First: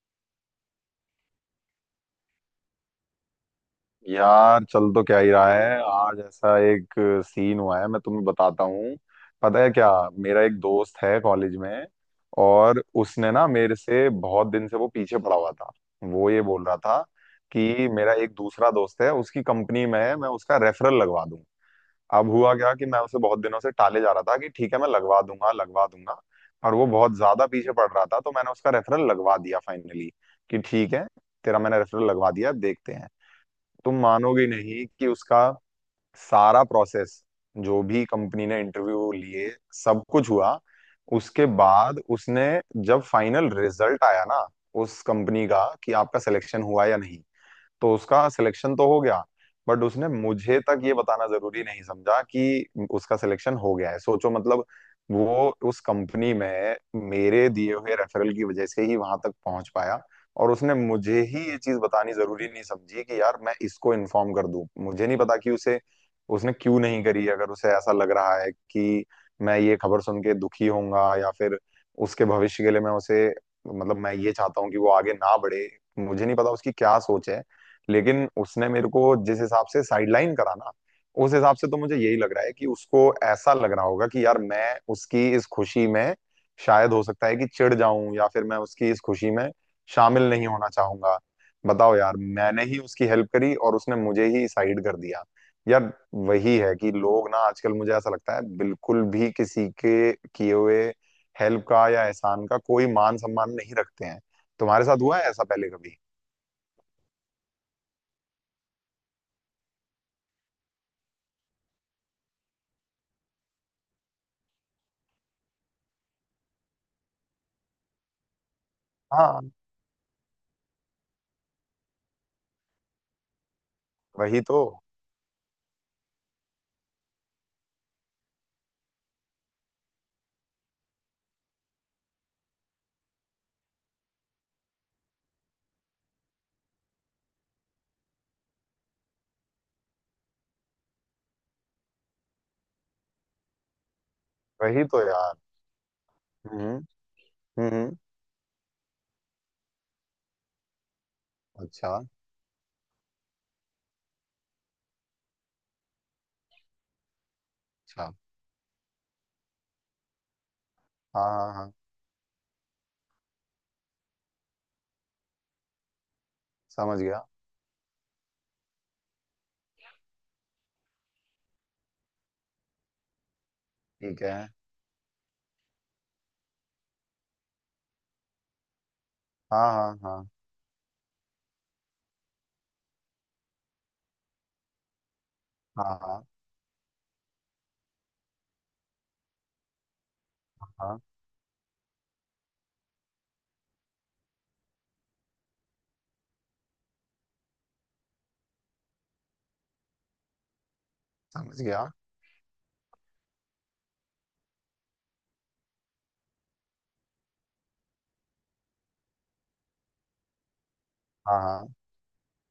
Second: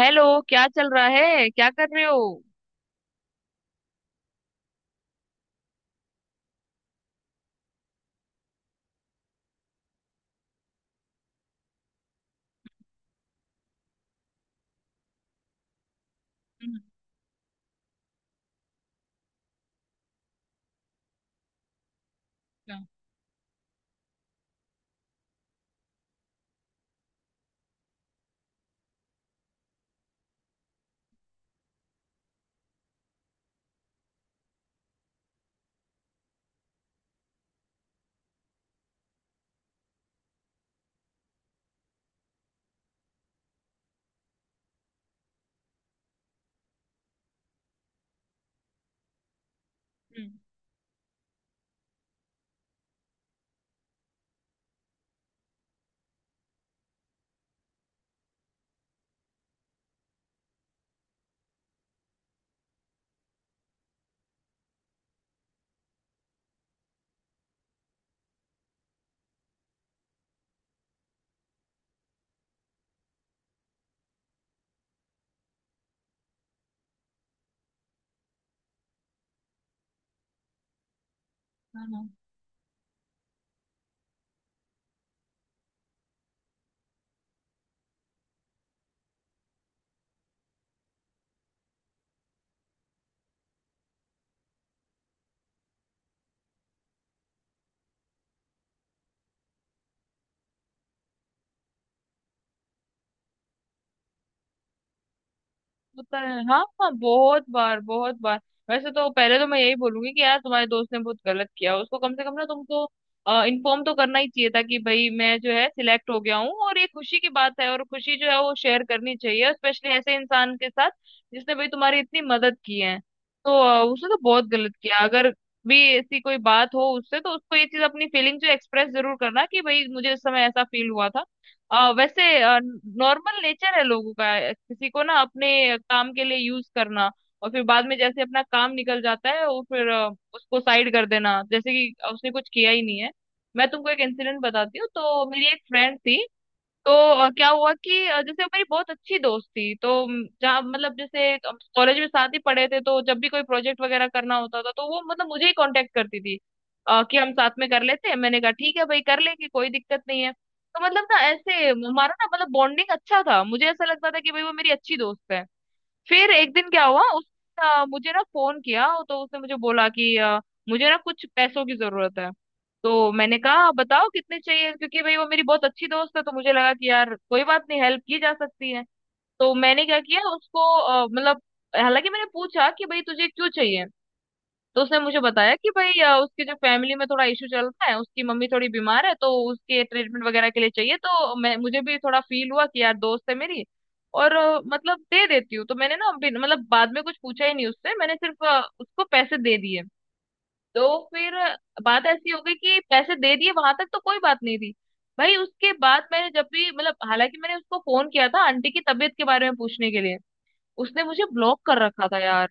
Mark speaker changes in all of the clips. Speaker 1: Hello. क्या चल रहा है, क्या कर रहे हो?
Speaker 2: यार चल तो क्या ही रहा है। आज ऐसा एक सीन हुआ है, मैं तुम्हें बताता हूँ। पता है क्या? मेरा एक दोस्त है कॉलेज में, और उसने ना मेरे से बहुत दिन से वो पीछे पड़ा हुआ था। वो ये बोल रहा
Speaker 1: हम्म।
Speaker 2: था कि मेरा एक दूसरा दोस्त है उसकी कंपनी में है, मैं उसका रेफरल लगवा दूं। अब हुआ क्या
Speaker 1: अच्छा।
Speaker 2: कि मैं उसे बहुत दिनों से टाले जा रहा था कि ठीक है मैं लगवा दूंगा, लगवा दूंगा। और वो बहुत ज्यादा पीछे पड़ रहा था, तो मैंने उसका रेफरल लगवा दिया फाइनली, कि ठीक है तेरा मैंने रेफरल लगवा दिया, अब देखते हैं। तुम मानोगे नहीं कि उसका सारा प्रोसेस, जो भी कंपनी ने इंटरव्यू लिए, सब कुछ हुआ, उसके बाद उसने, जब फाइनल रिजल्ट आया ना उस कंपनी का कि आपका सिलेक्शन हुआ या नहीं, तो उसका सिलेक्शन तो हो गया। बट उसने
Speaker 1: हम्म।
Speaker 2: मुझे तक ये बताना जरूरी नहीं समझा कि उसका सिलेक्शन हो गया है। सोचो मतलब, वो उस कंपनी में मेरे दिए हुए रेफरल की वजह से ही वहां तक पहुंच पाया, और उसने मुझे ही ये चीज बतानी जरूरी नहीं समझी कि यार मैं इसको इन्फॉर्म कर दूं। मुझे नहीं पता कि उसे, उसने क्यों नहीं करी। अगर उसे ऐसा लग रहा है कि मैं ये खबर सुन के दुखी होऊंगा, या फिर उसके भविष्य के लिए मैं उसे, मतलब मैं ये चाहता हूँ कि वो आगे ना बढ़े, मुझे नहीं पता उसकी क्या सोच है। लेकिन उसने मेरे को जिस हिसाब से साइडलाइन करा ना, उस हिसाब से तो
Speaker 1: हाँ,
Speaker 2: मुझे
Speaker 1: हाँ।
Speaker 2: यही लग रहा है कि उसको ऐसा लग रहा होगा कि यार मैं उसकी इस खुशी में शायद, हो सकता है कि चिढ़ जाऊं, या फिर मैं उसकी इस खुशी में शामिल नहीं होना चाहूंगा। बताओ यार, मैंने ही उसकी हेल्प करी और उसने मुझे ही साइड कर दिया। यार वही है कि लोग ना आजकल, मुझे ऐसा लगता है, बिल्कुल भी किसी के किए हुए हेल्प का या एहसान का कोई मान सम्मान नहीं रखते हैं। तुम्हारे साथ हुआ है ऐसा पहले कभी?
Speaker 1: होता है, हाँ हाँ, बहुत बार बहुत बार। वैसे तो पहले तो मैं यही बोलूंगी कि यार तुम्हारे दोस्त ने बहुत गलत किया। उसको कम से कम ना तुमको इन्फॉर्म तो करना ही चाहिए था कि भाई मैं जो है सिलेक्ट हो गया हूँ, और ये खुशी की बात है, और खुशी जो है वो शेयर करनी
Speaker 2: हाँ।
Speaker 1: चाहिए, स्पेशली ऐसे इंसान के साथ जिसने भाई तुम्हारी इतनी मदद की है। तो उसने तो
Speaker 2: वही
Speaker 1: बहुत
Speaker 2: तो
Speaker 1: गलत किया। अगर भी ऐसी कोई बात हो उससे तो उसको ये चीज अपनी फीलिंग जो एक्सप्रेस जरूर करना, कि भाई मुझे इस समय ऐसा फील हुआ था। वैसे नॉर्मल नेचर है लोगों का, किसी को ना अपने काम के लिए यूज करना, और फिर बाद में जैसे अपना काम निकल जाता है वो फिर उसको साइड कर देना, जैसे कि उसने कुछ किया ही नहीं है। मैं तुमको एक इंसिडेंट बताती
Speaker 2: वही
Speaker 1: हूँ।
Speaker 2: तो
Speaker 1: तो
Speaker 2: यार।
Speaker 1: मेरी एक फ्रेंड थी।
Speaker 2: हम्म,
Speaker 1: तो क्या हुआ
Speaker 2: हम्म।
Speaker 1: कि जैसे वो मेरी बहुत अच्छी दोस्त थी, तो जहाँ मतलब जैसे
Speaker 2: अच्छा।
Speaker 1: कॉलेज में साथ ही पढ़े थे, तो जब भी कोई प्रोजेक्ट वगैरह करना होता था तो वो मतलब मुझे ही कांटेक्ट करती थी, कि हम साथ में कर लेते
Speaker 2: अच्छा।
Speaker 1: हैं। मैंने कहा ठीक है भाई कर लेंगे, कोई दिक्कत नहीं है। तो मतलब ना
Speaker 2: हाँ, हाँ,
Speaker 1: ऐसे
Speaker 2: हाँ।
Speaker 1: हमारा ना मतलब बॉन्डिंग अच्छा था, मुझे ऐसा लगता था कि भाई वो मेरी अच्छी दोस्त है। फिर एक दिन क्या
Speaker 2: समझ
Speaker 1: हुआ,
Speaker 2: गया।
Speaker 1: उसने मुझे ना फोन किया, तो उसने मुझे बोला कि मुझे ना कुछ पैसों की जरूरत है। तो मैंने कहा बताओ
Speaker 2: ठीक है।
Speaker 1: कितने चाहिए, क्योंकि भाई वो मेरी बहुत अच्छी दोस्त है तो मुझे लगा कि यार कोई बात नहीं, हेल्प की जा सकती है। तो
Speaker 2: हाँ,
Speaker 1: मैंने
Speaker 2: हाँ,
Speaker 1: क्या किया,
Speaker 2: हाँ,
Speaker 1: उसको मतलब हालांकि मैंने पूछा कि भाई तुझे क्यों चाहिए। तो उसने मुझे बताया कि
Speaker 2: हाँ।
Speaker 1: भाई
Speaker 2: हाँ,
Speaker 1: उसके जो फैमिली में थोड़ा इशू चल रहा है, उसकी मम्मी थोड़ी बीमार है तो उसके ट्रीटमेंट वगैरह के लिए चाहिए।
Speaker 2: हाँ।
Speaker 1: तो मैं, मुझे भी थोड़ा फील हुआ कि यार दोस्त है मेरी और मतलब दे देती हूँ। तो मैंने ना मतलब बाद में कुछ पूछा ही नहीं उससे, मैंने सिर्फ उसको पैसे दे दिए। तो फिर
Speaker 2: समझ गया।
Speaker 1: बात ऐसी हो गई कि पैसे दे दिए, वहां तक तो कोई बात नहीं थी भाई। उसके बाद मैंने जब भी मतलब हालांकि मैंने उसको फोन किया था आंटी की तबीयत के बारे में पूछने के लिए, उसने मुझे
Speaker 2: हाँ,
Speaker 1: ब्लॉक
Speaker 2: हाँ।
Speaker 1: कर रखा था यार।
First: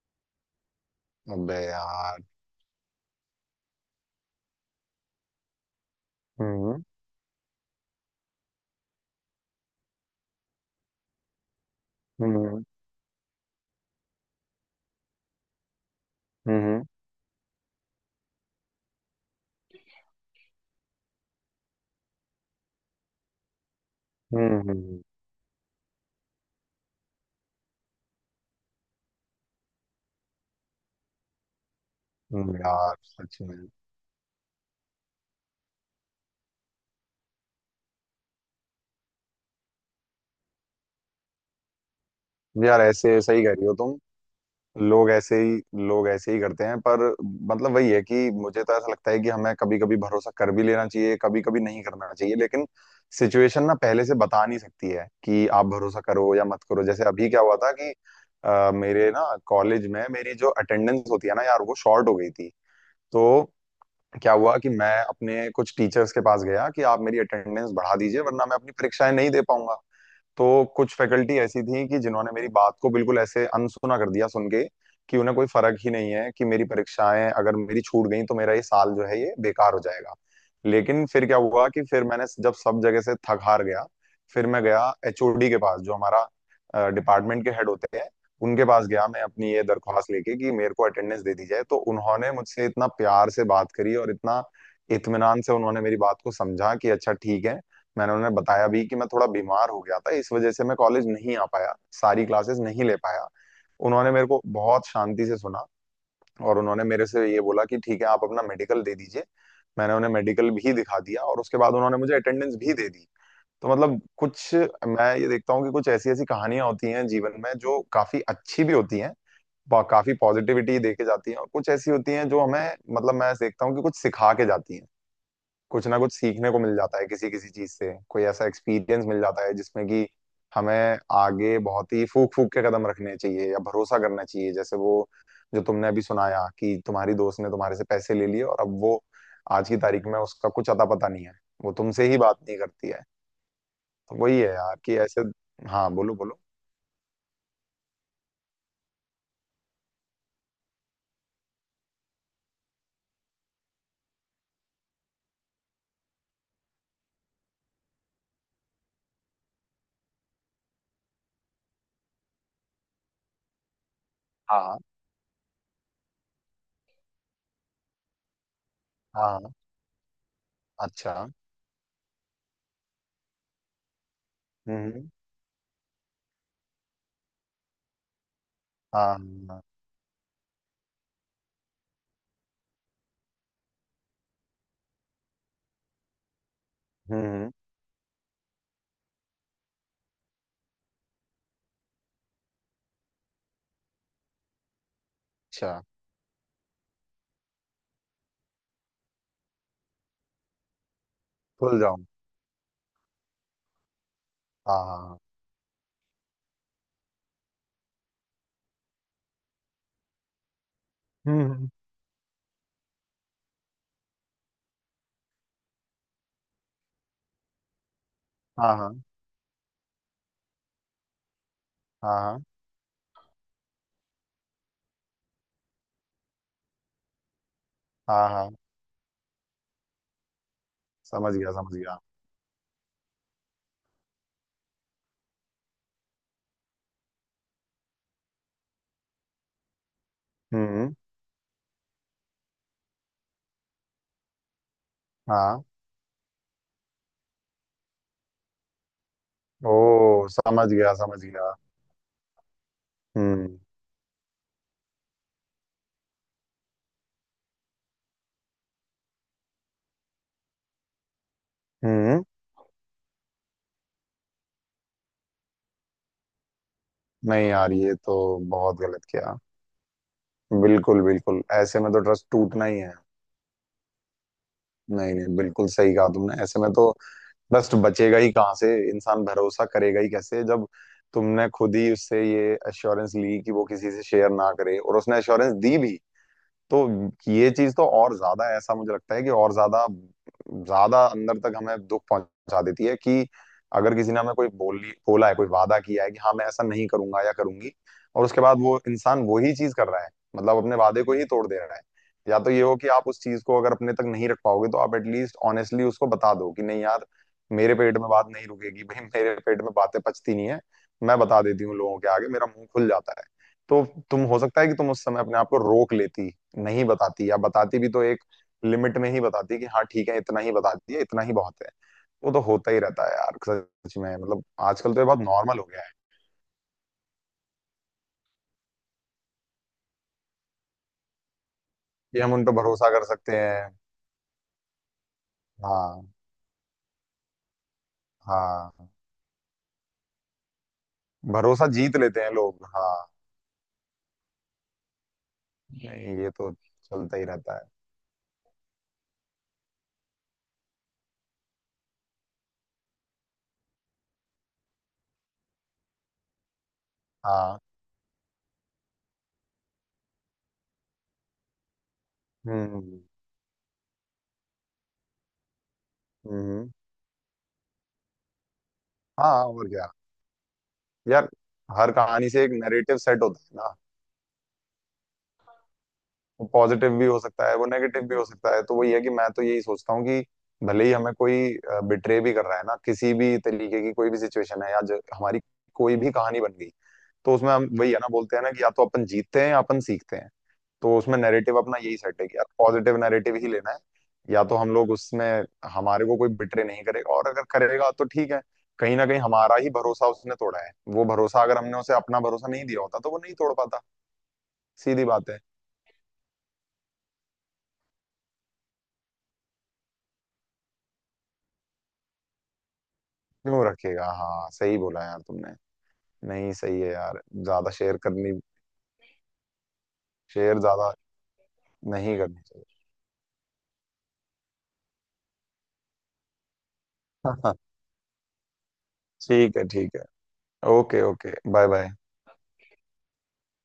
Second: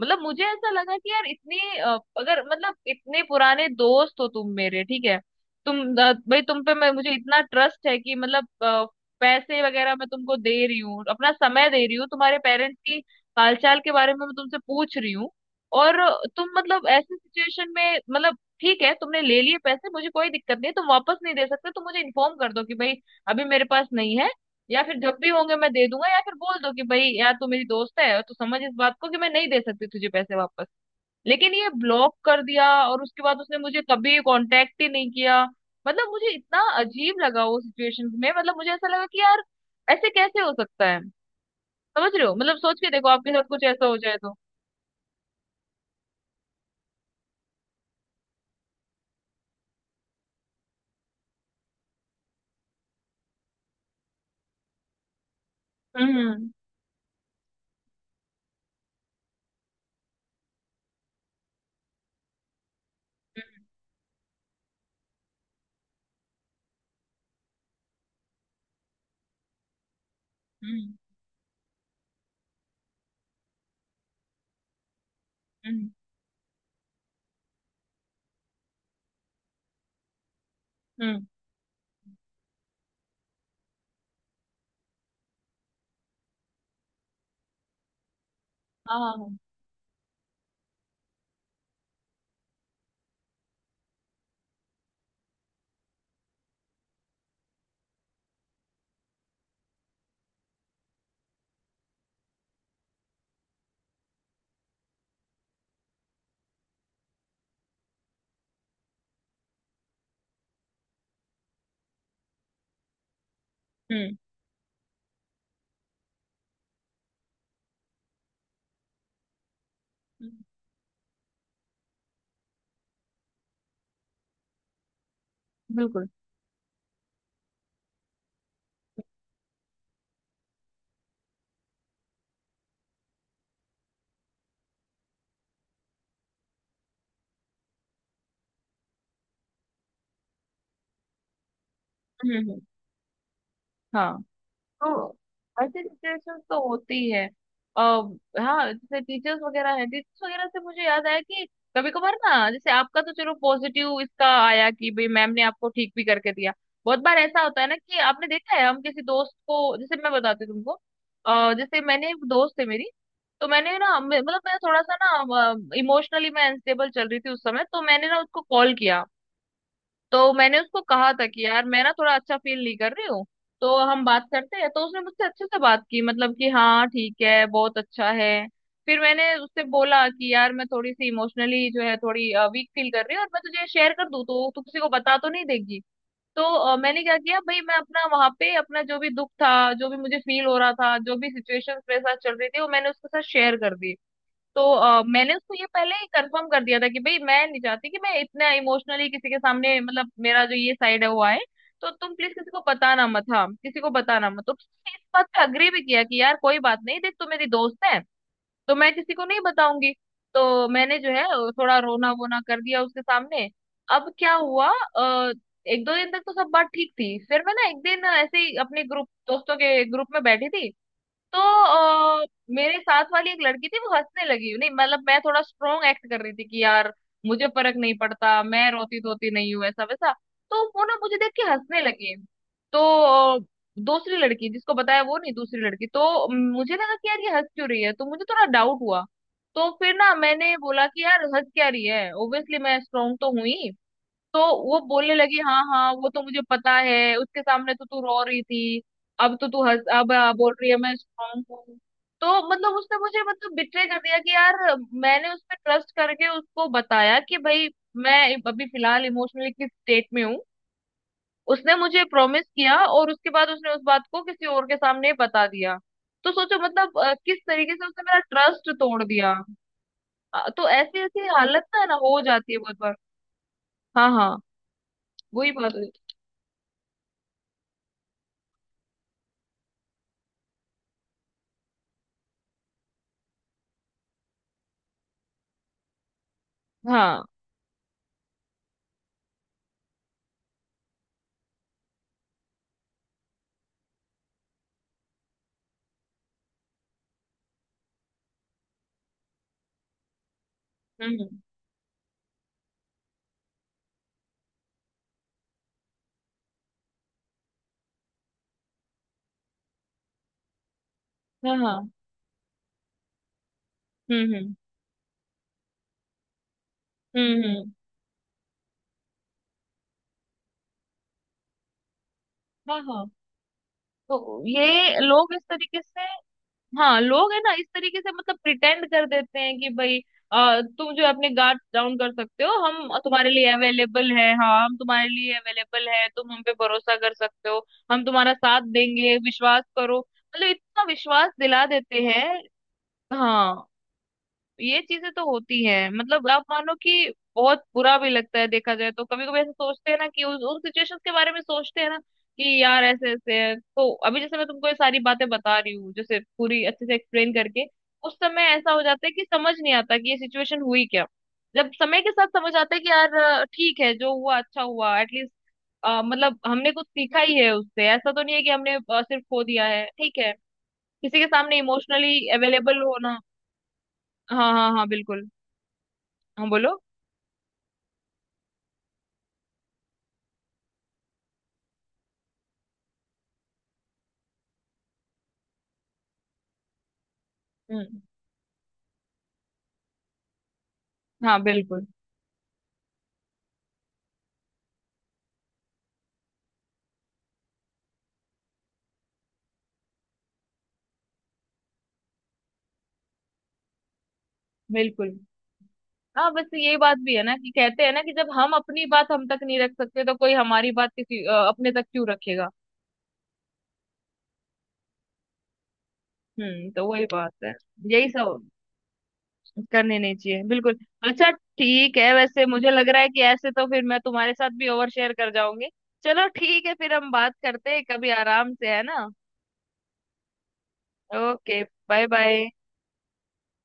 Speaker 1: मतलब मुझे ऐसा लगा कि यार
Speaker 2: अबे
Speaker 1: इतनी
Speaker 2: यार।
Speaker 1: अगर मतलब इतने पुराने दोस्त हो तुम मेरे, ठीक है तुम भाई तुम पे
Speaker 2: हम्म
Speaker 1: मैं, मुझे इतना ट्रस्ट है कि मतलब पैसे वगैरह मैं तुमको दे रही हूँ, अपना समय दे रही हूँ, तुम्हारे
Speaker 2: हम्म,
Speaker 1: पेरेंट्स की हालचाल के बारे में मैं तुमसे पूछ रही हूँ, और तुम
Speaker 2: हम्म। हम्म,
Speaker 1: मतलब ऐसी सिचुएशन में मतलब ठीक है तुमने ले लिए पैसे, मुझे कोई दिक्कत नहीं है, तुम वापस नहीं दे सकते तो मुझे इन्फॉर्म कर दो कि भाई अभी मेरे पास नहीं है,
Speaker 2: हम्म।
Speaker 1: या फिर जब भी होंगे मैं दे दूंगा, या फिर बोल दो कि भाई यार तू मेरी दोस्त है तो समझ इस बात को कि मैं नहीं दे सकती तुझे पैसे वापस। लेकिन ये ब्लॉक कर
Speaker 2: हम्म।
Speaker 1: दिया,
Speaker 2: यार
Speaker 1: और उसके बाद
Speaker 2: सच
Speaker 1: उसने
Speaker 2: में।
Speaker 1: मुझे कभी कांटेक्ट ही नहीं किया। मतलब मुझे इतना अजीब लगा वो सिचुएशन में, मतलब मुझे ऐसा लगा कि यार ऐसे कैसे हो सकता है? समझ रहे हो, मतलब सोच
Speaker 2: यार
Speaker 1: के देखो,
Speaker 2: ऐसे
Speaker 1: आपके
Speaker 2: सही
Speaker 1: साथ
Speaker 2: कह
Speaker 1: कुछ
Speaker 2: रही हो
Speaker 1: ऐसा हो
Speaker 2: तुम।
Speaker 1: जाए तो।
Speaker 2: लोग ऐसे ही, लोग ऐसे ही करते हैं पर। मतलब वही है कि मुझे तो ऐसा लगता है कि हमें कभी कभी भरोसा कर भी लेना चाहिए, कभी कभी नहीं करना चाहिए। लेकिन सिचुएशन ना पहले से बता नहीं सकती है कि आप भरोसा करो या
Speaker 1: हम्म।
Speaker 2: मत करो। जैसे अभी क्या हुआ था कि मेरे ना कॉलेज में मेरी जो अटेंडेंस होती है ना यार, वो शॉर्ट हो गई थी। तो
Speaker 1: हम्म।
Speaker 2: क्या हुआ कि मैं अपने कुछ टीचर्स के पास गया कि आप मेरी अटेंडेंस बढ़ा दीजिए, वरना मैं अपनी परीक्षाएं नहीं दे पाऊंगा। तो कुछ
Speaker 1: हम्म।
Speaker 2: फैकल्टी ऐसी थी कि जिन्होंने मेरी बात को बिल्कुल ऐसे अनसुना कर दिया सुन के, कि उन्हें कोई फर्क ही
Speaker 1: हम्म।
Speaker 2: नहीं है कि मेरी परीक्षाएं अगर मेरी छूट गई तो मेरा ये साल जो है ये बेकार हो जाएगा। लेकिन
Speaker 1: हम्म,
Speaker 2: फिर क्या हुआ कि फिर मैंने जब सब जगह से थक हार गया, फिर मैं गया एचओडी के पास, जो हमारा डिपार्टमेंट के हेड होते हैं, उनके पास
Speaker 1: हाँ
Speaker 2: गया
Speaker 1: हाँ
Speaker 2: मैं
Speaker 1: हाँ।
Speaker 2: अपनी ये दरख्वास्त लेके कि मेरे को अटेंडेंस दे दी जाए। तो उन्होंने मुझसे इतना प्यार से बात करी, और इतना इत्मीनान से उन्होंने मेरी बात को समझा कि अच्छा ठीक है। मैंने उन्हें बताया भी कि मैं थोड़ा बीमार हो गया था, इस वजह से मैं कॉलेज नहीं आ पाया, सारी क्लासेस नहीं ले पाया। उन्होंने मेरे को बहुत शांति से सुना, और उन्होंने मेरे से ये बोला कि ठीक है आप अपना मेडिकल दे दीजिए। मैंने उन्हें मेडिकल भी दिखा दिया, और उसके बाद उन्होंने मुझे अटेंडेंस भी दे दी। तो मतलब
Speaker 1: हम्म
Speaker 2: कुछ, मैं ये देखता हूँ कि कुछ ऐसी ऐसी कहानियां होती हैं जीवन में जो काफी अच्छी भी होती हैं, काफी
Speaker 1: हम्म।
Speaker 2: पॉजिटिविटी दे के जाती हैं। और कुछ ऐसी होती हैं जो हमें, मतलब मैं देखता हूँ कि कुछ सिखा के जाती हैं। कुछ ना
Speaker 1: बिल्कुल।
Speaker 2: कुछ सीखने को मिल जाता है, किसी किसी चीज से कोई ऐसा एक्सपीरियंस मिल जाता है जिसमें कि हमें आगे बहुत ही फूक फूक के कदम रखने चाहिए, या भरोसा करना चाहिए। जैसे वो जो तुमने अभी सुनाया कि तुम्हारी दोस्त ने तुम्हारे से पैसे ले लिए, और अब वो आज की तारीख में उसका कुछ अता पता नहीं है, वो तुमसे ही बात नहीं
Speaker 1: हम्म।
Speaker 2: करती है। तो
Speaker 1: हाँ।
Speaker 2: वही है यार कि
Speaker 1: तो
Speaker 2: ऐसे।
Speaker 1: ऐसी
Speaker 2: हाँ, बोलो बोलो।
Speaker 1: सिचुएशन तो होती है। अब हाँ जैसे टीचर्स वगैरह हैं, टीचर्स वगैरह से मुझे याद आया कि कभी कभार ना, जैसे आपका तो चलो पॉजिटिव इसका आया कि भाई मैम ने आपको ठीक भी करके दिया। बहुत बार ऐसा होता है ना कि आपने देखा है, हम किसी दोस्त को, जैसे मैं बताती हूँ तुमको, जैसे मैंने, एक दोस्त है मेरी। तो मैंने ना मतलब मैं
Speaker 2: हाँ,
Speaker 1: थोड़ा सा ना इमोशनली मैं अनस्टेबल चल रही थी उस समय, तो मैंने ना उसको कॉल किया।
Speaker 2: हाँ।
Speaker 1: तो मैंने उसको कहा
Speaker 2: अच्छा।
Speaker 1: था
Speaker 2: हम्म,
Speaker 1: कि यार मैं ना थोड़ा अच्छा फील नहीं कर रही हूँ, तो हम बात करते हैं? तो उसने
Speaker 2: हम्म।
Speaker 1: मुझसे अच्छे से बात की, मतलब कि हाँ ठीक है बहुत अच्छा है। फिर
Speaker 2: हाँ,
Speaker 1: मैंने
Speaker 2: हाँ।
Speaker 1: उससे बोला कि यार मैं थोड़ी सी इमोशनली जो है थोड़ी वीक फील कर रही हूँ, और मैं तुझे शेयर कर दूँ तो तू किसी को बता तो नहीं देगी? तो मैंने क्या
Speaker 2: हम्म,
Speaker 1: किया भाई, मैं अपना वहां पे अपना जो भी दुख था, जो भी मुझे फील हो रहा था, जो भी सिचुएशन मेरे साथ चल रही थी, वो मैंने उसके साथ शेयर कर दी। तो मैंने उसको ये
Speaker 2: अच्छा।
Speaker 1: पहले ही कंफर्म कर दिया था कि भाई मैं नहीं चाहती कि मैं इतना इमोशनली किसी के सामने, मतलब मेरा जो ये साइड है वो आए,
Speaker 2: खुल
Speaker 1: तो
Speaker 2: जाऊं।
Speaker 1: तुम प्लीज किसी को बताना मत, हाँ किसी को बताना मत। तो
Speaker 2: हाँ,
Speaker 1: उसने इस
Speaker 2: हाँ।
Speaker 1: बात पे अग्री भी किया कि यार कोई बात नहीं, देख तू मेरी दोस्त है तो मैं किसी को नहीं बताऊंगी। तो मैंने जो है
Speaker 2: हम्म।
Speaker 1: थोड़ा रोना वोना कर दिया उसके सामने। अब क्या हुआ, एक दो दिन तक तो सब बात ठीक थी। फिर मैं ना एक दिन ऐसे ही
Speaker 2: हाँ,
Speaker 1: अपने
Speaker 2: हाँ,
Speaker 1: ग्रुप, दोस्तों के ग्रुप में बैठी थी। तो अ,
Speaker 2: हाँ,
Speaker 1: मेरे साथ वाली एक लड़की थी, वो हंसने लगी। नहीं मतलब मैं थोड़ा स्ट्रोंग एक्ट कर रही थी कि यार मुझे फर्क नहीं
Speaker 2: हाँ। हाँ,
Speaker 1: पड़ता,
Speaker 2: हाँ, हाँ।
Speaker 1: मैं रोती धोती नहीं हूँ ऐसा वैसा। तो वो ना मुझे देख
Speaker 2: समझ
Speaker 1: के
Speaker 2: गया, समझ
Speaker 1: हंसने
Speaker 2: गया।
Speaker 1: लगी। तो अ, दूसरी लड़की जिसको बताया वो नहीं, दूसरी लड़की। तो मुझे लगा कि यार ये हंस क्यों रही है, तो मुझे थोड़ा डाउट हुआ। तो फिर ना मैंने बोला
Speaker 2: हम्म।
Speaker 1: कि यार हंस क्या रही है, ओब्वियसली मैं स्ट्रोंग तो हुई। तो वो बोलने लगी हाँ
Speaker 2: हाँ।
Speaker 1: हाँ वो तो मुझे पता है, उसके सामने तो तू रो रही थी, अब तो तू
Speaker 2: ओ,
Speaker 1: हंस, अब बोल
Speaker 2: समझ
Speaker 1: रही है
Speaker 2: गया,
Speaker 1: मैं
Speaker 2: समझ
Speaker 1: स्ट्रांग
Speaker 2: गया।
Speaker 1: हूँ। तो मतलब उसने मुझे मतलब
Speaker 2: हम्म,
Speaker 1: बिट्रे कर दिया कि यार मैंने उस पे ट्रस्ट करके उसको बताया कि भाई मैं अभी फिलहाल इमोशनली किस स्टेट में हूँ। उसने मुझे
Speaker 2: हम्म।
Speaker 1: प्रॉमिस किया और उसके बाद उसने उस बात को किसी और के सामने बता दिया। तो सोचो मतलब किस
Speaker 2: नहीं यार,
Speaker 1: तरीके से
Speaker 2: ये
Speaker 1: उसने
Speaker 2: तो
Speaker 1: मेरा ट्रस्ट
Speaker 2: बहुत
Speaker 1: तोड़
Speaker 2: गलत
Speaker 1: दिया।
Speaker 2: किया।
Speaker 1: तो ऐसी
Speaker 2: बिल्कुल,
Speaker 1: ऐसी
Speaker 2: बिल्कुल,
Speaker 1: हालत ना
Speaker 2: ऐसे
Speaker 1: है
Speaker 2: में
Speaker 1: ना
Speaker 2: तो
Speaker 1: हो
Speaker 2: ट्रस्ट
Speaker 1: जाती है
Speaker 2: टूटना
Speaker 1: बहुत
Speaker 2: ही है।
Speaker 1: बार। हाँ हाँ।
Speaker 2: नहीं, नहीं,
Speaker 1: वही
Speaker 2: बिल्कुल
Speaker 1: बात है।
Speaker 2: सही कहा तुमने। ऐसे में तो ट्रस्ट बचेगा ही कहाँ से? इंसान भरोसा करेगा ही कैसे, जब तुमने खुद ही उससे ये एश्योरेंस ली कि वो किसी से शेयर ना करे, और उसने एश्योरेंस दी भी। तो
Speaker 1: हाँ।
Speaker 2: ये चीज तो और ज्यादा, ऐसा मुझे लगता है कि और ज्यादा, ज्यादा अंदर तक हमें दुख पहुंचा देती है, कि अगर किसी ने हमें कोई बोली बोला है, कोई वादा किया है कि हाँ मैं ऐसा नहीं करूंगा या करूंगी, और उसके बाद वो इंसान वही चीज कर रहा है, मतलब अपने वादे को ही
Speaker 1: हम्म।
Speaker 2: तोड़ दे रहा है। या तो ये हो कि आप उस चीज को अगर अपने तक नहीं रख पाओगे तो आप एटलीस्ट ऑनेस्टली उसको बता दो कि नहीं यार, मेरे पेट में बात नहीं रुकेगी भाई, मेरे पेट में बातें पचती नहीं है, मैं बता
Speaker 1: हाँ
Speaker 2: देती हूँ,
Speaker 1: हाँ।
Speaker 2: लोगों के आगे मेरा मुंह खुल जाता है। तो तुम,
Speaker 1: हम्म।
Speaker 2: हो
Speaker 1: हम्म।
Speaker 2: सकता है कि तुम उस समय अपने आप को रोक लेती, नहीं बताती, या
Speaker 1: हम्म।
Speaker 2: बताती भी तो एक लिमिट में ही बताती है कि हाँ ठीक है, इतना ही बताती है, इतना ही बहुत है। वो तो होता
Speaker 1: हाँ
Speaker 2: ही
Speaker 1: हाँ।
Speaker 2: रहता है यार, सच में,
Speaker 1: तो
Speaker 2: मतलब आजकल
Speaker 1: ये
Speaker 2: तो ये बहुत
Speaker 1: लोग इस
Speaker 2: नॉर्मल हो
Speaker 1: तरीके
Speaker 2: गया है
Speaker 1: से, हाँ लोग है ना इस तरीके से मतलब प्रिटेंड कर देते हैं कि भाई तुम जो अपने गार्ड डाउन कर
Speaker 2: कि हम
Speaker 1: सकते
Speaker 2: उन पर
Speaker 1: हो,
Speaker 2: भरोसा
Speaker 1: हम
Speaker 2: कर
Speaker 1: तुम्हारे
Speaker 2: सकते
Speaker 1: लिए
Speaker 2: हैं।
Speaker 1: अवेलेबल है, हाँ हम तुम्हारे लिए अवेलेबल
Speaker 2: हाँ,
Speaker 1: है, तुम हम पे भरोसा कर सकते हो, हम तुम्हारा साथ
Speaker 2: हाँ।
Speaker 1: देंगे, विश्वास करो, मतलब इतना विश्वास दिला
Speaker 2: भरोसा जीत
Speaker 1: देते
Speaker 2: लेते हैं
Speaker 1: हैं।
Speaker 2: लोग, हाँ।
Speaker 1: हाँ ये चीजें तो होती हैं,
Speaker 2: नहीं,
Speaker 1: मतलब
Speaker 2: ये
Speaker 1: आप
Speaker 2: तो
Speaker 1: मानो कि
Speaker 2: चलता ही रहता
Speaker 1: बहुत
Speaker 2: है।
Speaker 1: बुरा भी लगता है, देखा जाए तो कभी कभी ऐसा सोचते हैं ना कि उस, उन सिचुएशंस के बारे में सोचते हैं ना कि यार ऐसे ऐसे है, तो अभी जैसे मैं तुमको ये सारी बातें बता रही हूँ जैसे पूरी अच्छे से एक्सप्लेन
Speaker 2: हाँ।
Speaker 1: करके, उस समय ऐसा हो जाता है कि समझ नहीं आता कि ये सिचुएशन हुई क्या। जब समय के साथ समझ
Speaker 2: हम्म,
Speaker 1: आता है कि
Speaker 2: हम्म।
Speaker 1: यार ठीक है, जो हुआ अच्छा हुआ, एटलीस्ट मतलब
Speaker 2: हम्म।
Speaker 1: हमने कुछ सीखा ही है उससे, ऐसा तो नहीं है कि हमने सिर्फ खो
Speaker 2: हाँ,
Speaker 1: दिया
Speaker 2: और
Speaker 1: है।
Speaker 2: क्या।
Speaker 1: ठीक है, किसी के
Speaker 2: यार,
Speaker 1: सामने
Speaker 2: हर
Speaker 1: इमोशनली
Speaker 2: कहानी से एक
Speaker 1: अवेलेबल
Speaker 2: नैरेटिव
Speaker 1: होना।
Speaker 2: सेट होता है ना।
Speaker 1: हाँ हाँ हाँ बिल्कुल।
Speaker 2: वो
Speaker 1: हाँ बोलो।
Speaker 2: पॉजिटिव भी हो सकता है, वो नेगेटिव भी हो सकता है। तो वही है कि मैं तो यही सोचता हूँ कि भले ही हमें कोई बिट्रे भी कर रहा है ना, किसी भी तरीके की कोई भी सिचुएशन है, या जो हमारी कोई भी कहानी बन गई, तो उसमें हम वही है
Speaker 1: हम्म।
Speaker 2: ना, बोलते हैं ना कि या तो अपन जीतते हैं या अपन सीखते हैं। तो उसमें
Speaker 1: हाँ
Speaker 2: नैरेटिव अपना
Speaker 1: बिल्कुल
Speaker 2: यही सेट है कि यार, पॉजिटिव नैरेटिव ही लेना है। या तो हम लोग उसमें, हमारे को कोई बिट्रे नहीं करेगा, और अगर करेगा तो ठीक है, कहीं ना कहीं हमारा ही भरोसा उसने तोड़ा है। वो भरोसा अगर हमने उसे अपना भरोसा नहीं दिया होता तो वो नहीं तोड़ पाता। सीधी
Speaker 1: बिल्कुल।
Speaker 2: बात है।
Speaker 1: हाँ बस ये बात भी है ना कि कहते हैं ना कि जब हम अपनी बात हम तक नहीं रख सकते, तो कोई हमारी बात किसी, अपने तक क्यों रखेगा।
Speaker 2: क्यों रखेगा? हाँ, सही बोला यार तुमने। नहीं,
Speaker 1: हम्म,
Speaker 2: सही
Speaker 1: तो
Speaker 2: है
Speaker 1: वही
Speaker 2: यार,
Speaker 1: बात है,
Speaker 2: ज्यादा शेयर
Speaker 1: यही
Speaker 2: करनी,
Speaker 1: सब करने नहीं चाहिए
Speaker 2: शेयर
Speaker 1: बिल्कुल।
Speaker 2: ज्यादा
Speaker 1: अच्छा ठीक है,
Speaker 2: नहीं करनी
Speaker 1: वैसे
Speaker 2: चाहिए।
Speaker 1: मुझे लग रहा है कि ऐसे तो फिर मैं तुम्हारे साथ भी ओवर शेयर कर जाऊंगी। चलो ठीक है, फिर हम बात करते हैं कभी आराम से, है ना।
Speaker 2: ठीक है, ठीक है। Okay, okay,
Speaker 1: okay,
Speaker 2: bye bye.
Speaker 1: Bye bye.